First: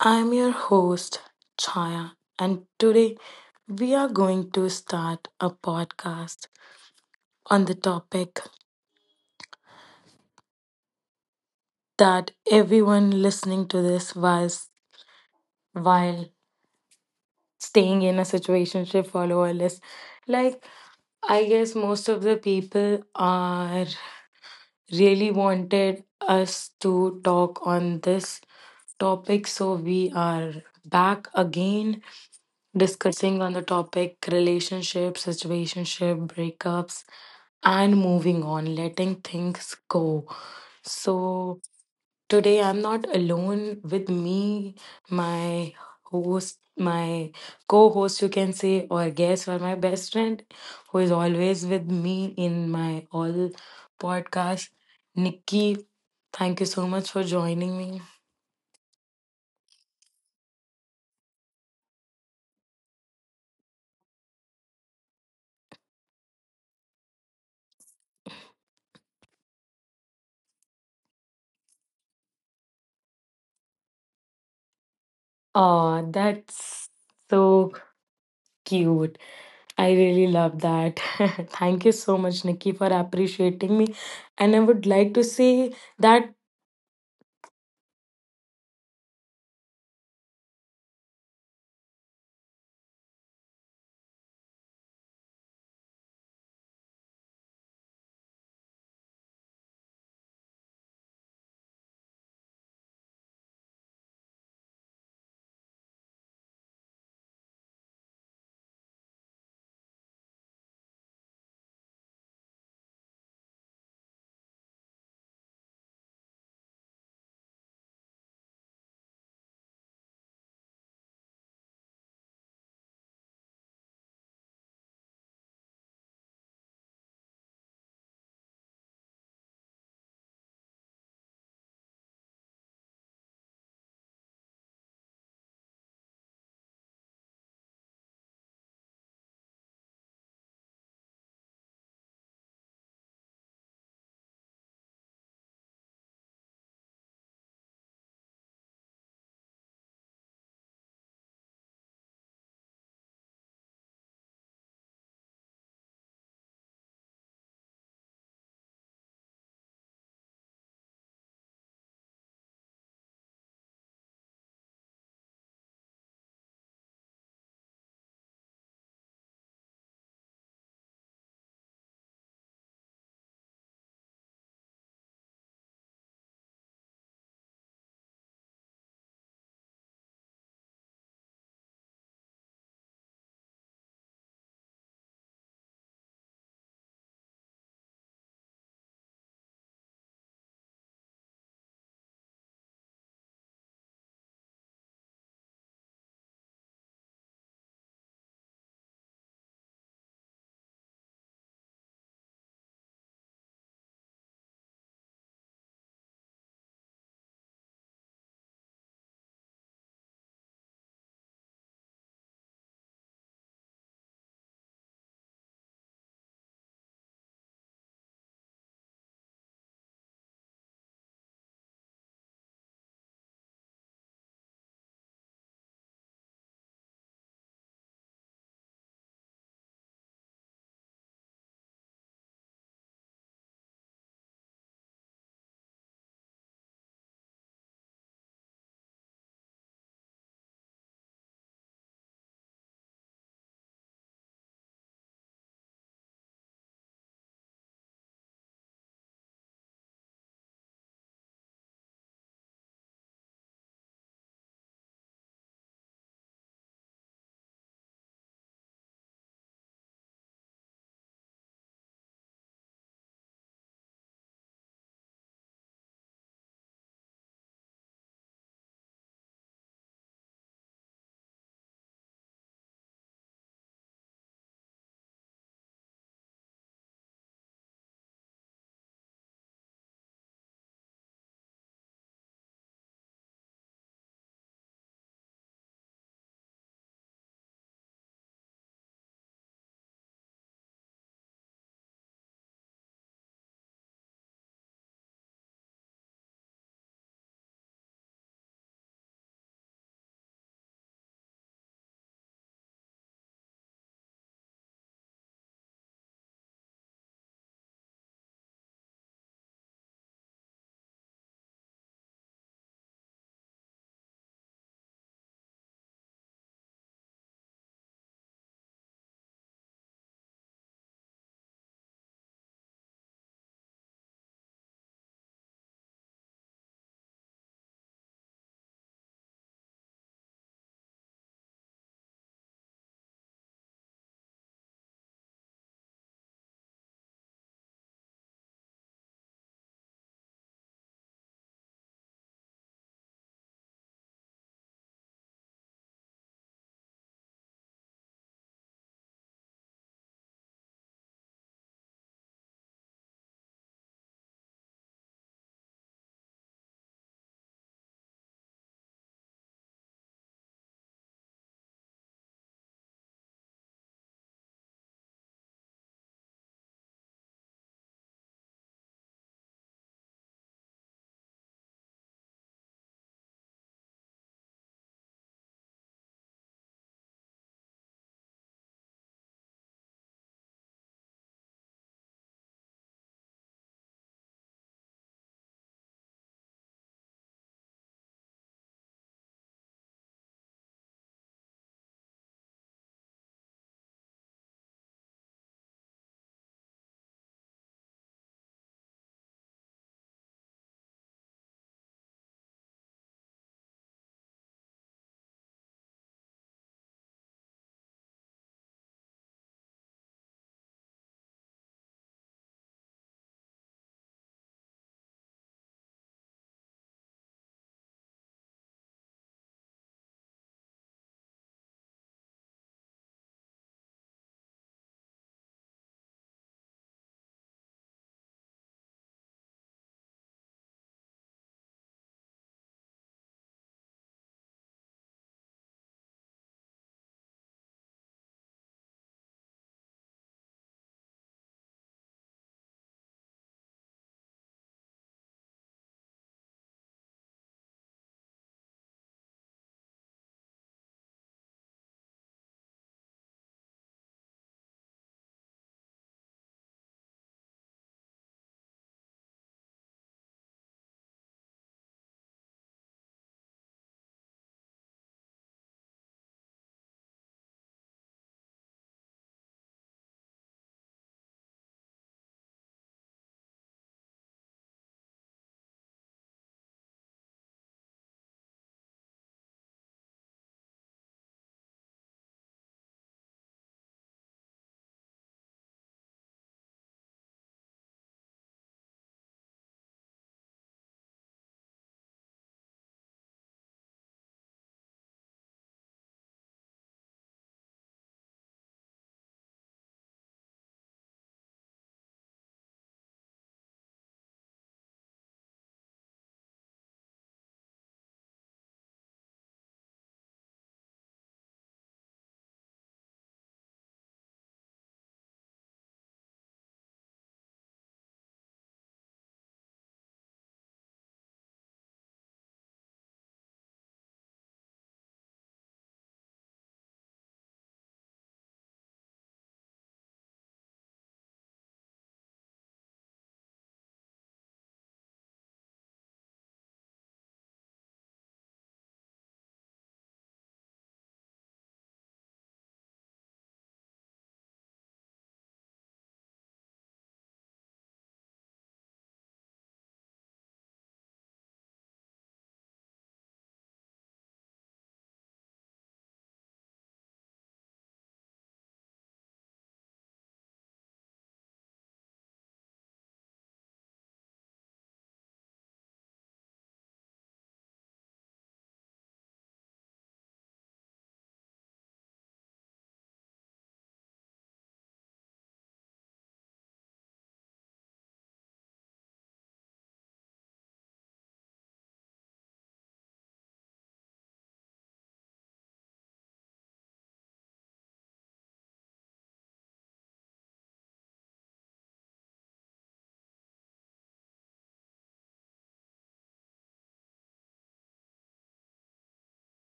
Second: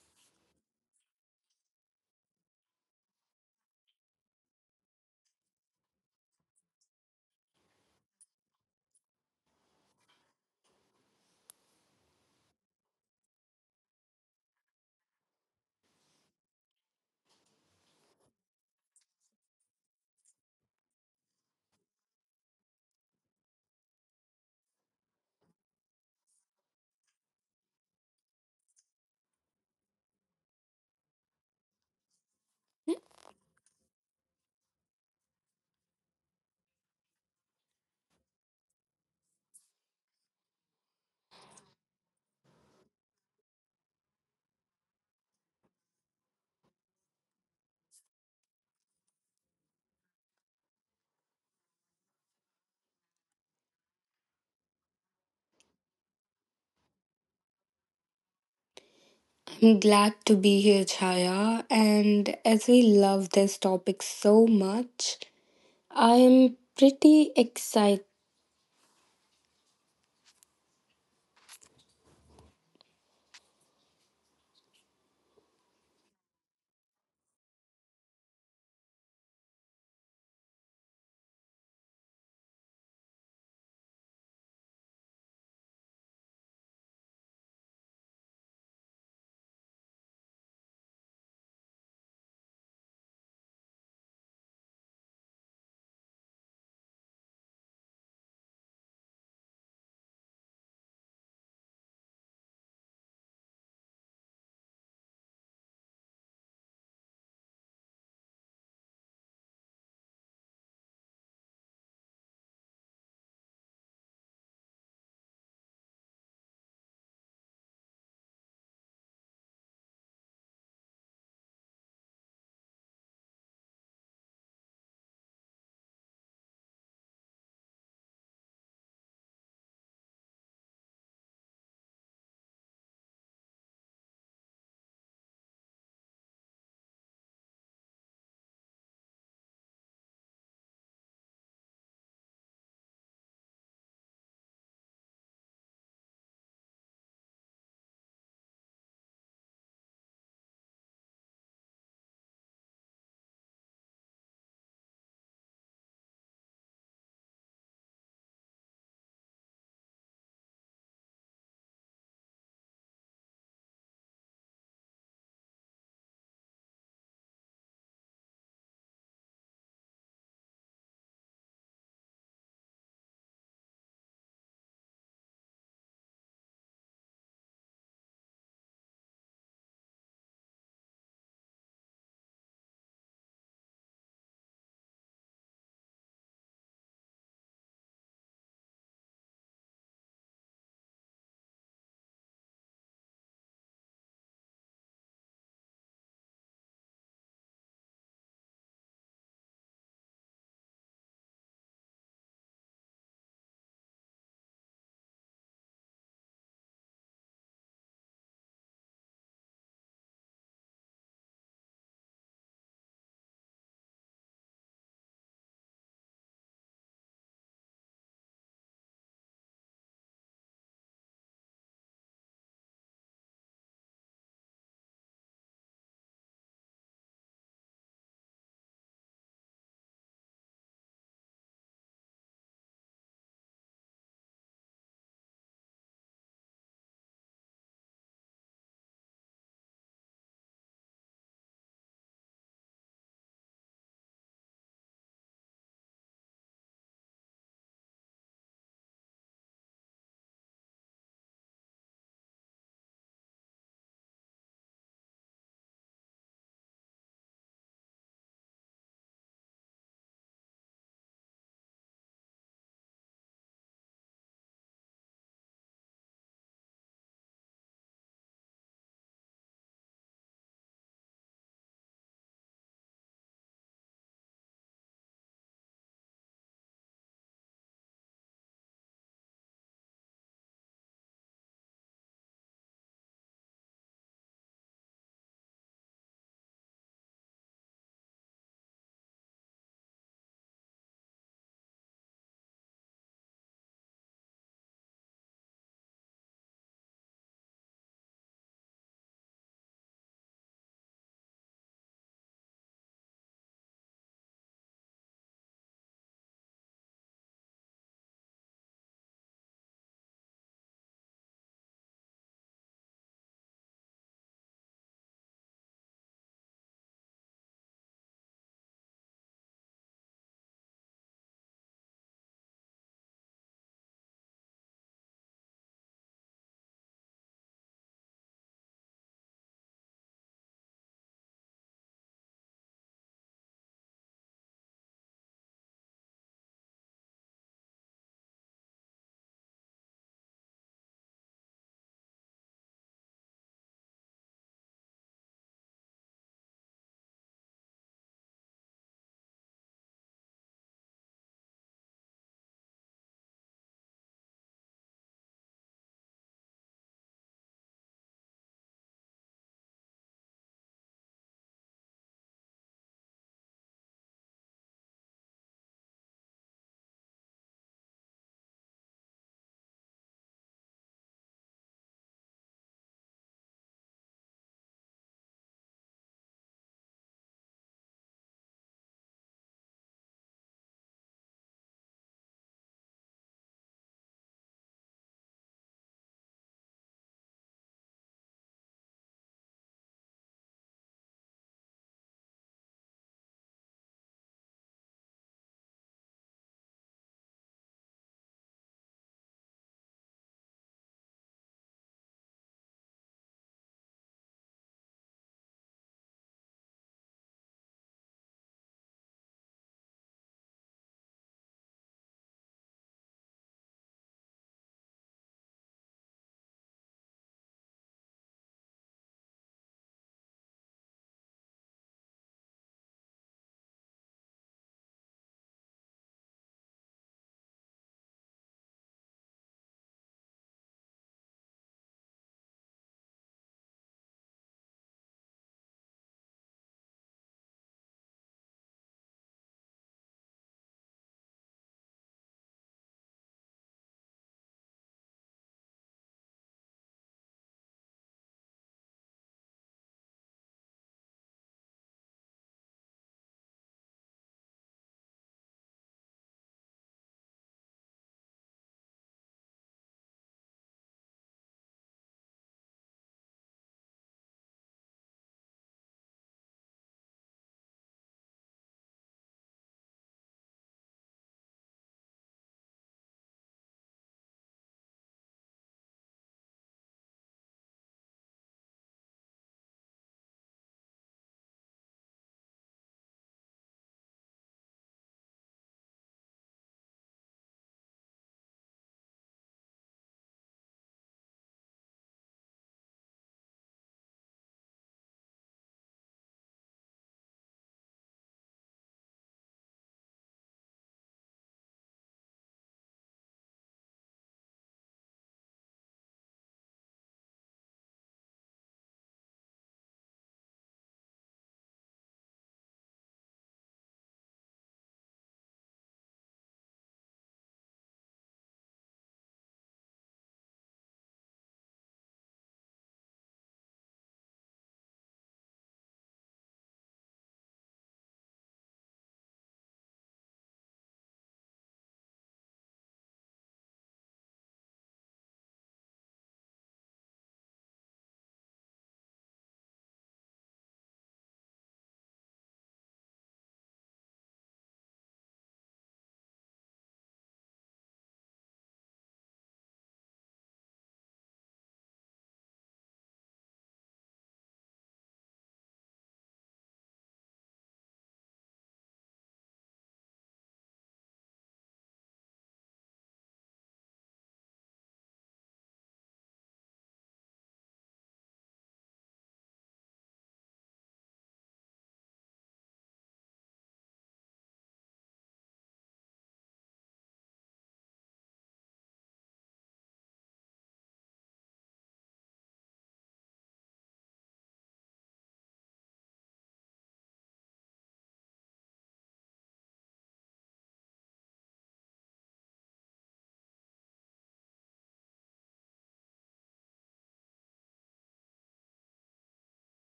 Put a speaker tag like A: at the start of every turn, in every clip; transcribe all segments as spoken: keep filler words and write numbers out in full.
A: I'm your host, Chaya, and today we are going to start a podcast on the topic that everyone listening to this was while staying in a situationship follower list. Like, I guess most of the people are really wanted us to talk on this topic. So we are back again discussing on the topic relationships, situationship, breakups, and moving on, letting things go. So today I'm not alone with me, my host, my co host, you can say, or guest, or my best friend, who is always with me in my all podcasts. Nikki, thank you so much for joining me.
B: I'm glad to be here, Chaya. And as we love this topic so much, I am pretty
A: Oh, that's so cute. I really love that. Thank you so much, Nikki, for appreciating me. And I would like to say that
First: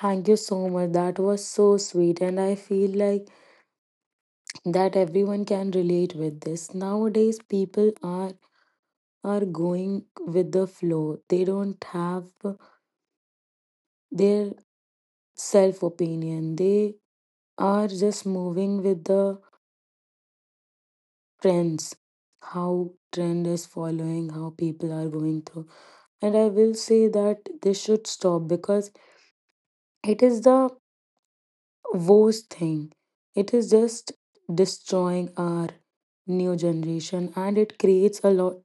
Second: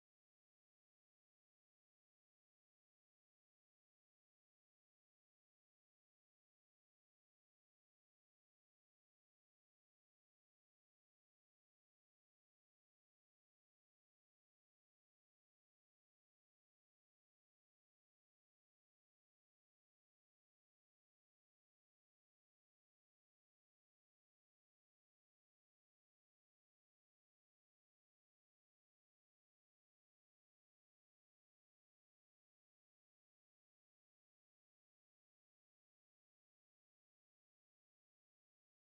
A: thank you so much. That was so sweet. And I feel like that everyone can relate with this. Nowadays, people are are going with the flow. They don't have their self opinion. They are just moving with the trends, how trend is following, how people are going through. And I will say that they should stop because it is the worst thing. It is just destroying our new generation and it creates a lot